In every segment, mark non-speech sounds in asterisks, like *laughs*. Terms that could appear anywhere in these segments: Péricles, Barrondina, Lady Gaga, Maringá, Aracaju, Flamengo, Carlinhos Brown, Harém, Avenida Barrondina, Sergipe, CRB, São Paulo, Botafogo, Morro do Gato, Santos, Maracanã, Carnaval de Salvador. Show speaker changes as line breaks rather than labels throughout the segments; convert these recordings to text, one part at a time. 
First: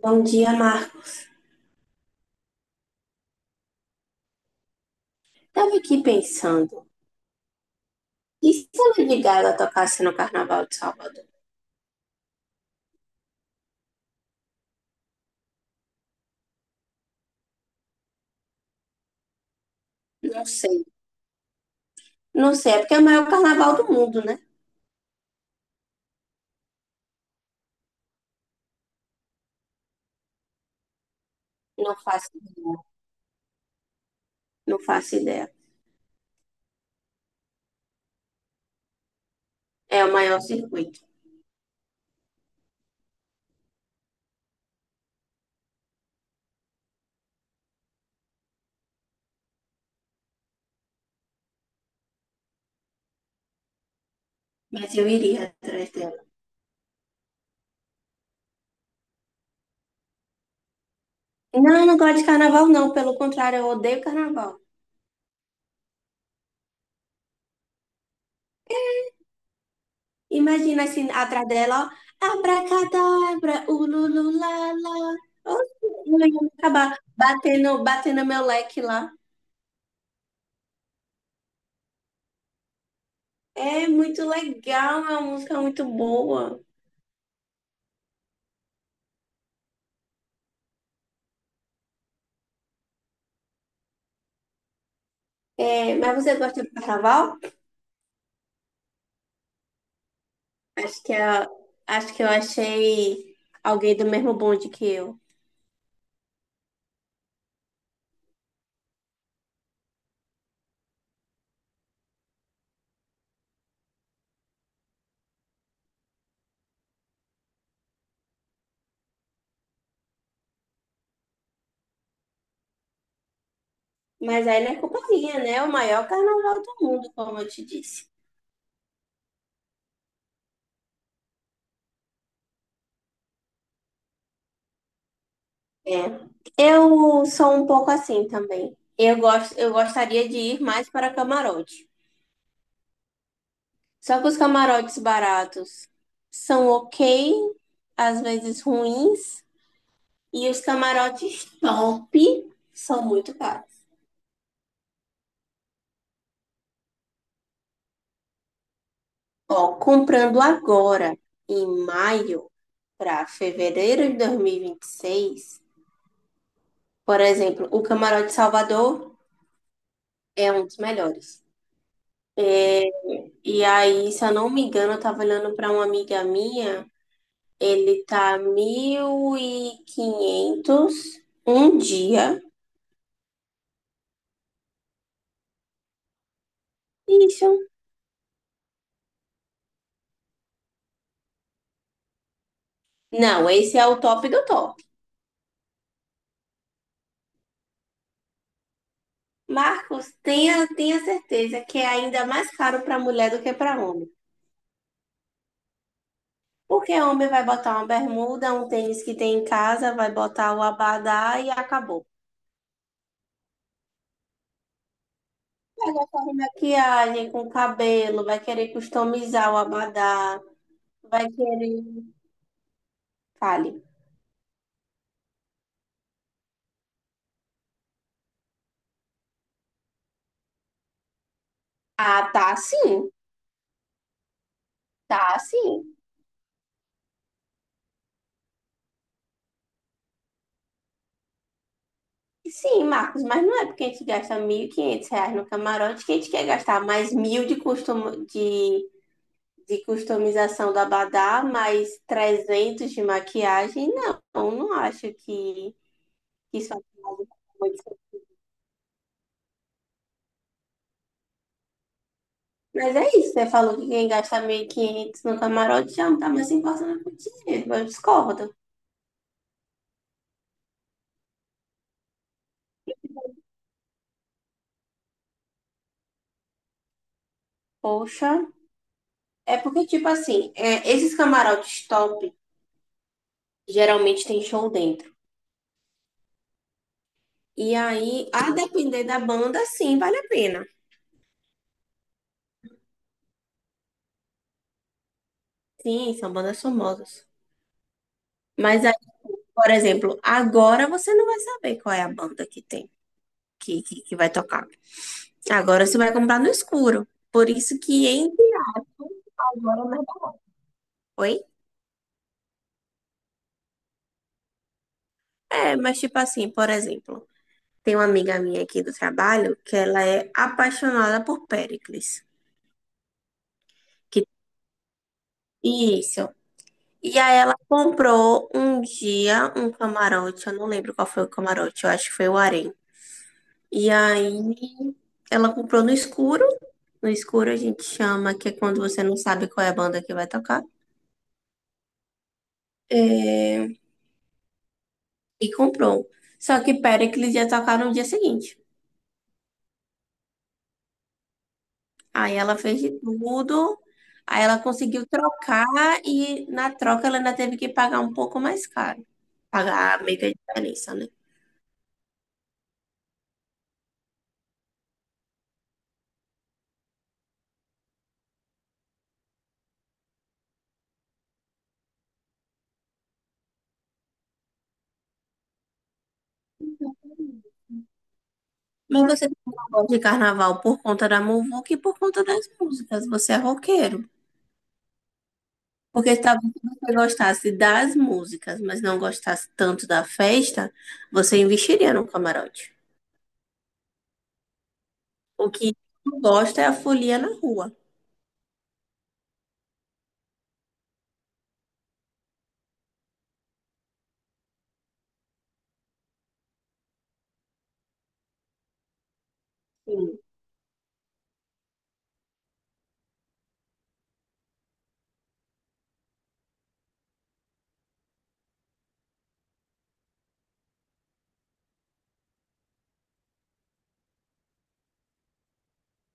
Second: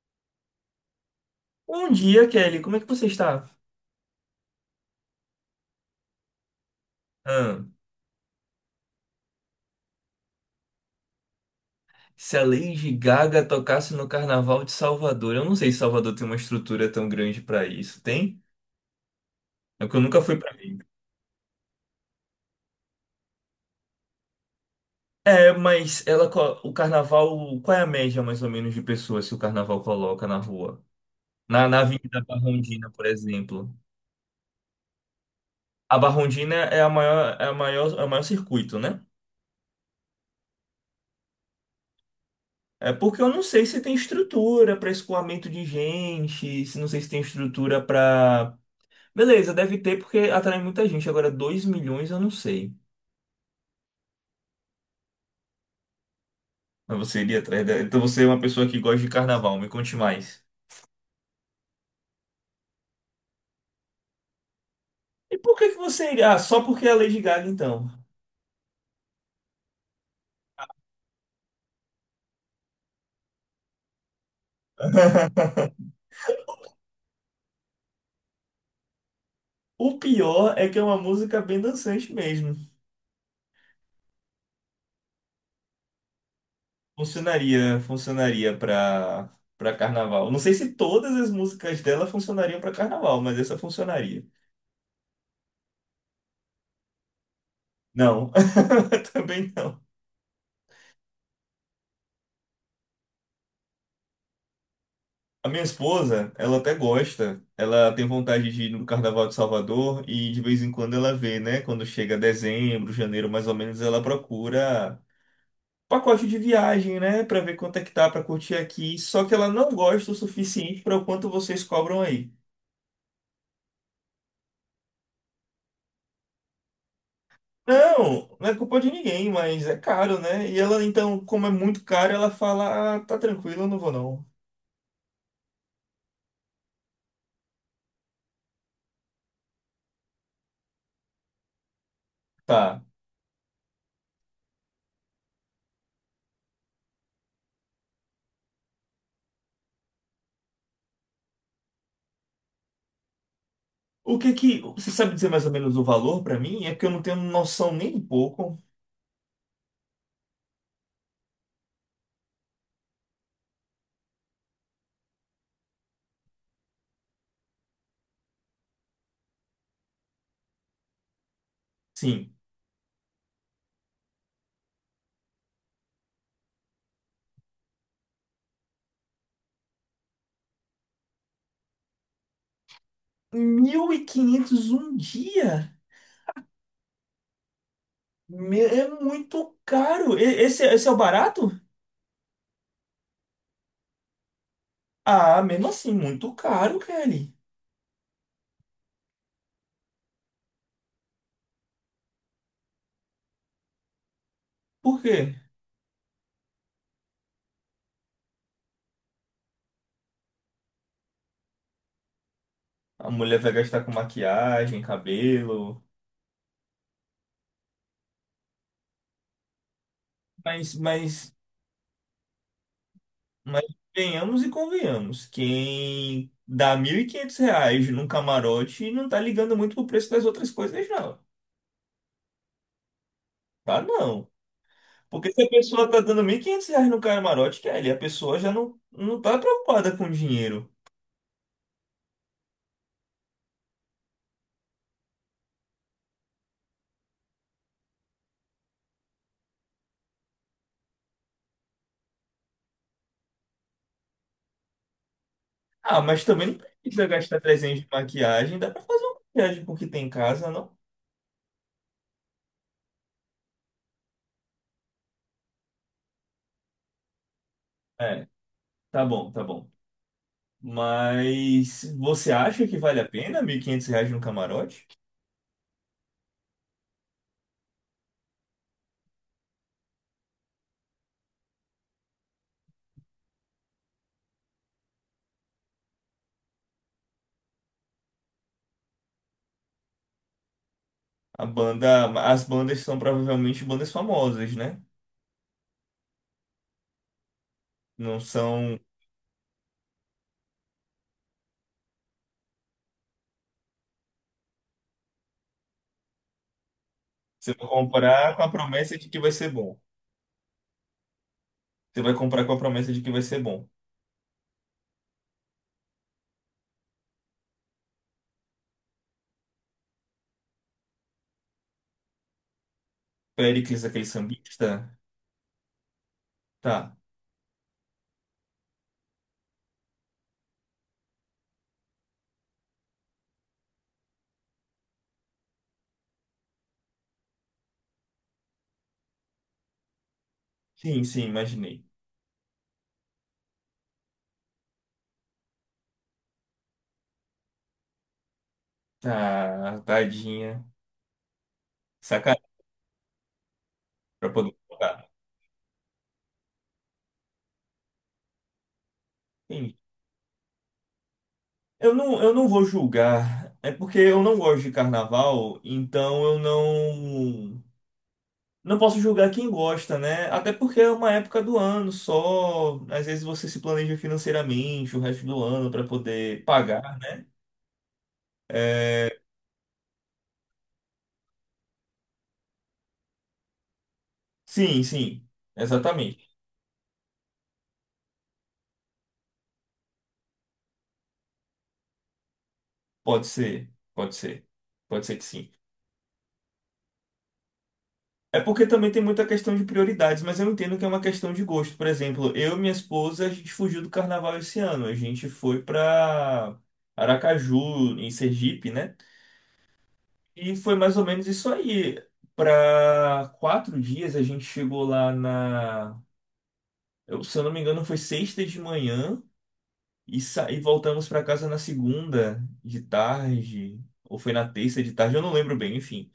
Bom dia, Marco.
Bom dia, Kelly. Como é que você está?
Estava aqui pensando,
Ah,
e se a Lady Gaga tocasse no Carnaval de Salvador?
se a Lady Gaga tocasse no Carnaval de Salvador, eu não sei se Salvador tem uma estrutura tão grande para isso. Tem? É que eu nunca fui
Não
para mim.
sei. Não sei, é porque é o maior carnaval do mundo, né?
É, mas ela, co- o Carnaval, qual é a média mais ou menos de pessoas que o Carnaval coloca na rua? Na
Não
Avenida
faço ideia.
Barrondina, por exemplo.
Não faço ideia.
A Barrondina é a maior, é a maior, é o maior circuito, né?
É o maior circuito.
É porque eu não sei se tem estrutura para escoamento de gente, se não sei se tem estrutura para beleza, deve ter porque atrai muita gente. Agora, 2 milhões eu não sei.
Mas eu iria atrás dela.
Mas você iria atrás dela. Então você é uma pessoa que gosta de carnaval, me conte mais.
Não, eu não gosto de carnaval, não. Pelo contrário, eu odeio carnaval.
E por que que você iria? Ah, só porque é a Lady Gaga, então.
Imagina assim, atrás dela, ó. Abracadabra, ulululala.
*laughs*
Oxe, eu ia acabar batendo, batendo meu leque lá.
O pior é que é uma música bem dançante mesmo.
É muito legal, é uma música muito boa.
Funcionaria, funcionaria pra carnaval. Não sei se todas as músicas dela funcionariam pra carnaval, mas essa funcionaria.
É, mas você gosta do carnaval?
Não, *laughs* também não.
Acho que, a- acho que eu achei alguém do mesmo bonde que eu.
A minha esposa, ela até gosta. Ela tem vontade de ir no Carnaval de Salvador e de vez em quando ela vê, né? Quando chega dezembro, janeiro, mais ou menos, ela procura pacote de viagem, né? Pra ver quanto é que tá pra curtir aqui. Só que ela não gosta o suficiente para o quanto vocês cobram aí.
Mas aí não é culpa minha, né? É o maior carnaval do mundo, como eu te disse.
Não, não é culpa de ninguém, mas é caro, né? E ela, então, como é muito caro, ela fala: ah, tá tranquilo, eu não vou não.
É. Eu sou um pouco assim também. Eu gosto, eu gostaria de ir mais para camarote.
Tá.
Só que os camarotes baratos são ok, às vezes ruins, e os camarotes top são muito caros.
O que que. Você sabe dizer mais ou menos o valor pra mim? É porque eu não tenho noção nem um pouco.
Ó, comprando agora, em maio para fevereiro de dois mil e vinte e seis, por exemplo, o Camarote Salvador é um dos melhores.
Sim.
E aí, se eu não me engano, eu tava olhando para uma amiga minha, ele tá 1500 um dia.
1.500 um dia?
Isso.
É muito caro. Esse é o barato?
Não, esse é o top do top.
Ah, mesmo assim, muito caro, Kelly.
Marcos, tenha certeza que é ainda mais caro para mulher do que para homem.
Por quê?
Porque homem vai botar uma bermuda, um tênis que tem em casa, vai botar o abadá e acabou.
A mulher vai gastar com maquiagem, cabelo.
Com maquiagem, com cabelo, vai querer customizar o abadá,
Mas,
vai
mas,
querer.
mas
Fale.
venhamos e convenhamos. Quem dá 1.500 reais num camarote não tá ligando muito pro preço das outras coisas, não.
Ah, tá sim,
Tá, não. Porque
tá
se a pessoa
sim.
tá dando 1.500 reais no camarote, Kelly, a pessoa já não tá preocupada com dinheiro.
Sim, Marcos, mas não é porque a gente gasta 1500 reais no camarote que a gente quer gastar mais 1000 de custom... de customização do abadá, mais 300 de maquilhagem. Não, eu não acho que
Ah, mas também
que
não
isso é
precisa gastar 300 de
muito.
maquiagem. Dá pra fazer uma maquiagem com o que tem em casa, não?
Mas é isso, você falou que quem gasta 1500 no camarote já não tá mais se importando com o dinheiro. Eu
É,
discordo.
tá bom, tá bom. Mas você acha que vale a pena 1.500 reais no camarote?
Poxa. É porque, tipo assim, é, esses camarotes top geralmente tem show dentro. E aí, a depender da banda, sim, vale a pena.
A banda, as bandas são provavelmente bandas famosas, né?
Sim, são bandas famosas.
Não são.
Mas aí, por exemplo, agora você não vai saber qual é a banda que tem, que vai tocar. Agora você vai comprar no escuro. Por
Você vai
isso que em...
comprar com a promessa de que vai ser bom.
Agora, né? Oi?
Você vai comprar com a promessa de que vai ser bom.
É, mas tipo assim, por exemplo, tem uma amiga minha aqui do trabalho que ela é apaixonada por Péricles.
Péricles, aquele
Que...
sambista?
isso.
Tá.
E aí ela comprou um dia um camarote, eu não lembro qual foi o camarote, eu acho que foi o Harém. E aí ela comprou no escuro. No escuro a gente chama, que é quando você não sabe qual é a banda que vai tocar.
Sim, sim, imaginei.
É, e comprou. Só que Péricles ia tocar no dia seguinte.
Tá, tadinha.
Aí
Sacanagem
ela fez de tudo.
pra
Aí
poder
ela conseguiu
comprar.
trocar e na troca ela ainda teve que pagar um pouco mais caro. Pagar meio que a diferença, né?
Eu não vou julgar. É porque eu não gosto de carnaval, então eu não não posso julgar quem gosta, né? Até porque é uma época do ano só. Às vezes você se planeja financeiramente o resto do ano para poder pagar.
Mas você não gosta de carnaval por conta da muvuca e por conta das músicas. Você é roqueiro.
Sim, sim,
Porque
exatamente.
talvez se você gostasse das músicas, mas não gostasse tanto da festa, você investiria no camarote.
Pode ser, pode ser, pode ser que sim.
O que não gosta é a folia na rua.
É porque também tem muita questão de prioridades, mas eu entendo que é uma questão de gosto. Por exemplo, eu e minha esposa, a gente fugiu do carnaval esse ano. A gente foi para Aracaju, em Sergipe, né?
Sim.
E foi mais ou menos isso aí. Para 4 dias a gente chegou lá na. Se eu não me engano, foi sexta de manhã e, e voltamos para casa na segunda de tarde, ou foi na terça de tarde, eu não lembro bem, enfim.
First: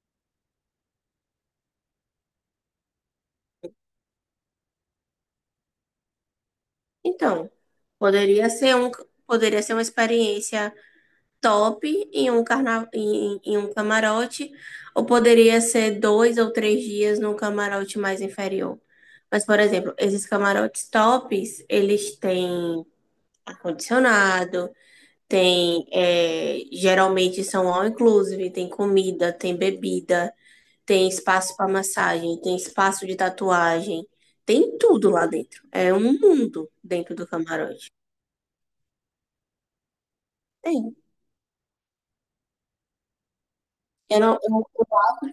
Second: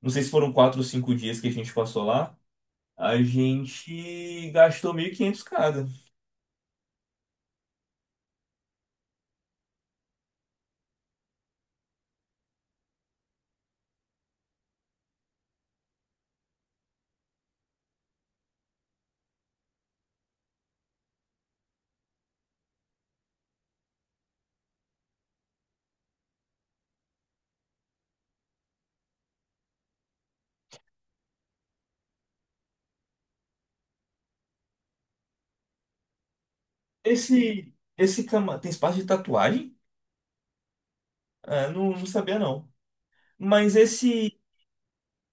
Não sei se foram 4 ou 5 dias que a gente passou lá. A gente gastou 1.500 cada.
Então, poderia ser um, poderia ser uma experiência top em um carna... em, em um camarote, ou poderia ser dois ou três dias num camarote mais inferior. Mas, por exemplo, esses camarotes tops, eles têm ar-condicionado, tem, é, geralmente são all inclusive, tem comida, tem bebida, tem espaço para massagem, tem espaço de tatuagem, tem tudo lá dentro. É um mundo dentro do
Esse,
camarote.
esse cama tem espaço de tatuagem?
Tem.
Ah, não, não sabia não. Mas
Eu
esse.
não,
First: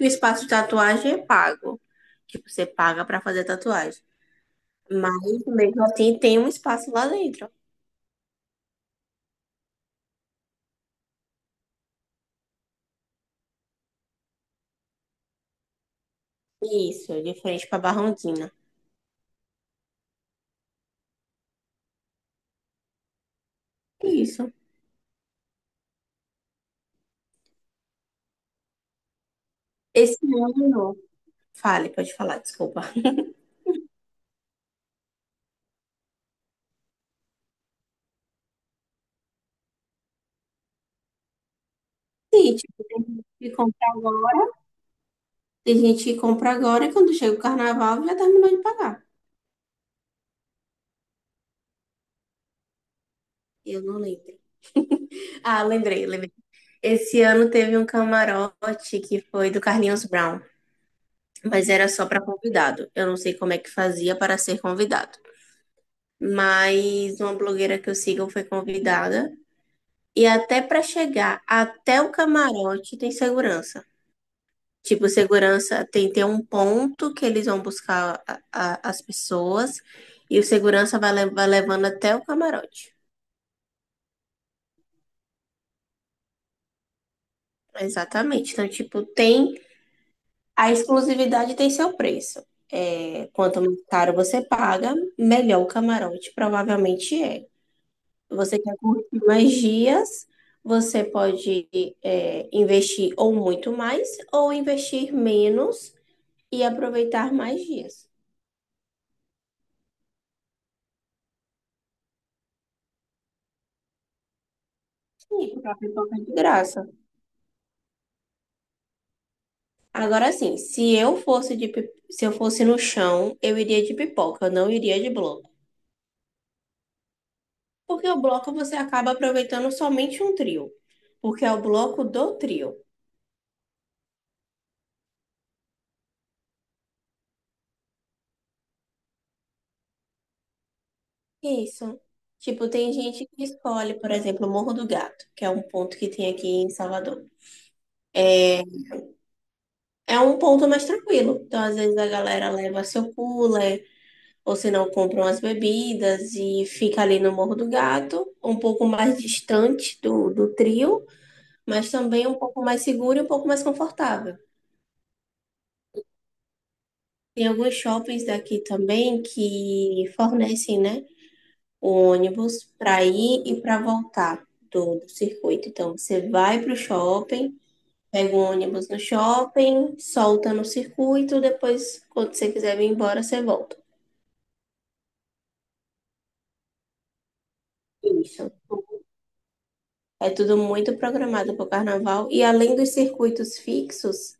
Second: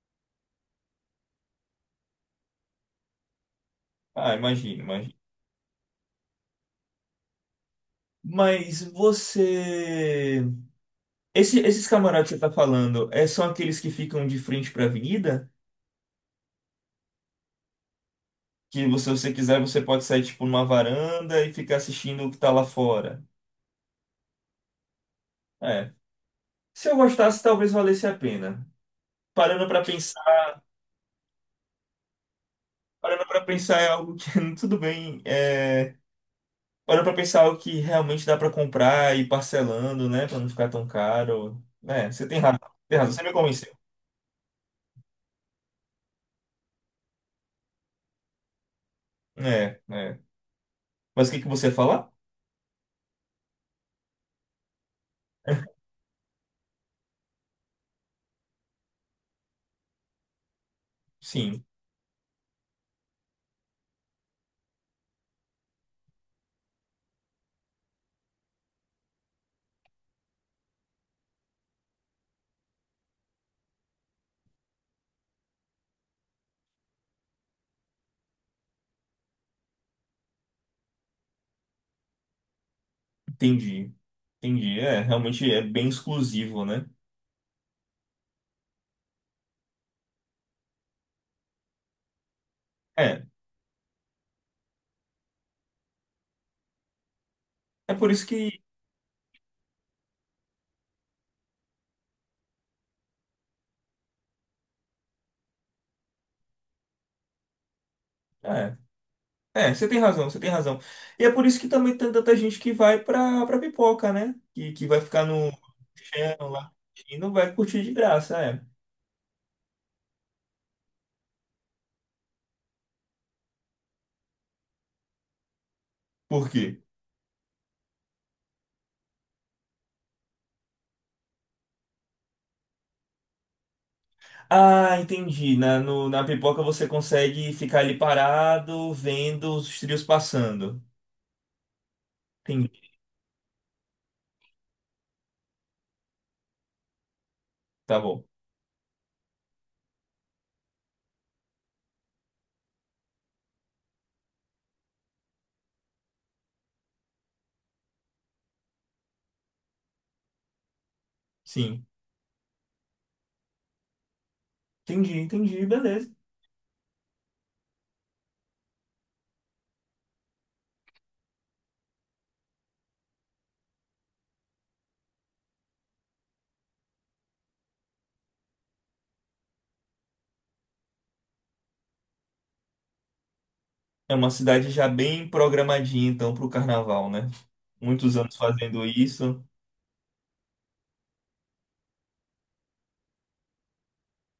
O espaço de tatuagem é pago. Tipo, você paga pra fazer tatuagem.
Ah, imagina, imagina.
Mas mesmo assim tem um espaço lá dentro.
Mas você. Esses camarotes que você tá falando, é, são aqueles que ficam de frente pra avenida?
Isso, de frente pra Barrondina.
Que se você quiser, você pode sair, tipo, numa varanda e ficar assistindo o que tá lá fora.
Isso.
É. Se eu gostasse, talvez valesse a pena. Parando pra
Esse
pensar,
ano. Fale, pode falar, desculpa.
parando para
*laughs*
pensar é algo que, *laughs* tudo bem, é, parando pra pensar é algo que realmente dá pra comprar e ir parcelando, né, pra não ficar tão caro. É, você
Sim, tipo,
tem
tem
razão, você
gente
me
que
convenceu.
compra agora. Tem gente que compra agora e quando chega o carnaval já terminou de pagar.
É, é. Mas o que que você fala.
Eu não lembro. Ah, lembrei, lembrei. Esse ano teve um camarote que foi do Carlinhos Brown,
Sim,
mas era só pra convidado. Eu não sei como é que fazia para ser convidado. Mas uma blogueira que eu sigo foi convidada. E até para chegar até o camarote tem segurança. Tipo, segurança tem, tem um ponto que eles vão buscar as pessoas e o segurança vai, vai levando até o camarote.
entendi. Entendi, é, realmente é bem exclusivo, né?
Exatamente. Então, tipo, tem a exclusividade, tem seu preço.
É.
É, quanto mais caro você paga, melhor o camarote provavelmente é.
É por isso
Você
que.
quer curtir mais dias, você pode, é, investir ou muito mais, ou investir menos e aproveitar mais dias.
É, é, você tem razão, você tem razão. E é por isso que também tem tanta gente que vai pra, pra pipoca, né? Que vai ficar
Sim,
no
porque a pipoca é de
chão lá
graça.
e não vai curtir de graça, é.
Agora sim, se eu fosse de, se eu fosse no chão, eu iria de pipoca, eu não iria de bloco.
Por quê?
Porque o bloco você acaba aproveitando somente um trio, porque é o bloco do trio.
Ah, entendi. Na, na pipoca você consegue ficar ali parado, vendo os trios passando.
Isso. Tipo,
Entendi,
tem gente que escolhe, por exemplo, o Morro do Gato, que é um ponto que tem aqui em Salvador.
tá bom.
É, é um ponto mais tranquilo. Então, às vezes a galera leva seu cooler, ou se não, compra umas bebidas e fica ali no Morro do Gato, um pouco mais distante do, do trio,
Sim.
mas também um pouco mais seguro e um pouco mais confortável.
Entendi, entendi, beleza.
Tem alguns shoppings daqui também que fornecem, né, o ônibus para ir e para voltar do, do circuito. Então, você vai para o shopping. Pega um ônibus no shopping, solta no circuito, depois, quando você quiser vir embora, você volta.
É uma cidade já bem programadinha, então, pro carnaval, né? Muitos anos
Isso.
fazendo isso.
É tudo muito programado para o carnaval. E além dos circuitos fixos,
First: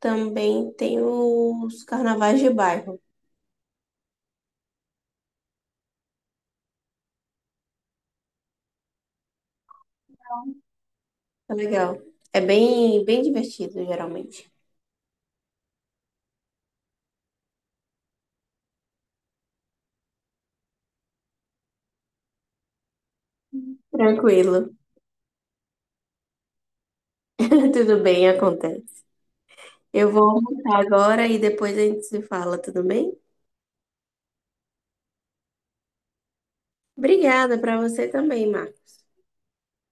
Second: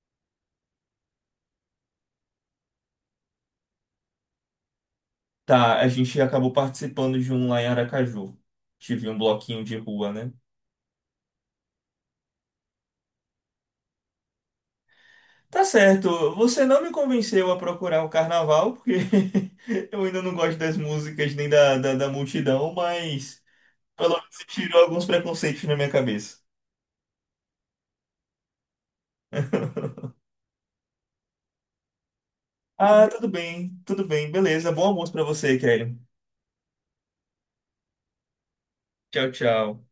também tem os carnavais de bairro.
Tá, a gente acabou participando de um lá em Aracaju. Tive um bloquinho de rua, né?
É legal. É bem, bem divertido, geralmente.
Tá certo, você não me convenceu a procurar o carnaval, porque *laughs* eu ainda não gosto das músicas nem da multidão, mas pelo menos você
Tranquilo.
tirou alguns preconceitos na minha cabeça.
*laughs* Tudo bem, acontece. Eu vou almoçar agora e depois a gente se fala, tudo
Ah,
bem?
tudo bem, beleza. Bom almoço pra você, Kelly.
Obrigada para você também, Marcos.
Tchau, tchau.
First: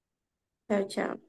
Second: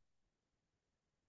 Tchau, tchau.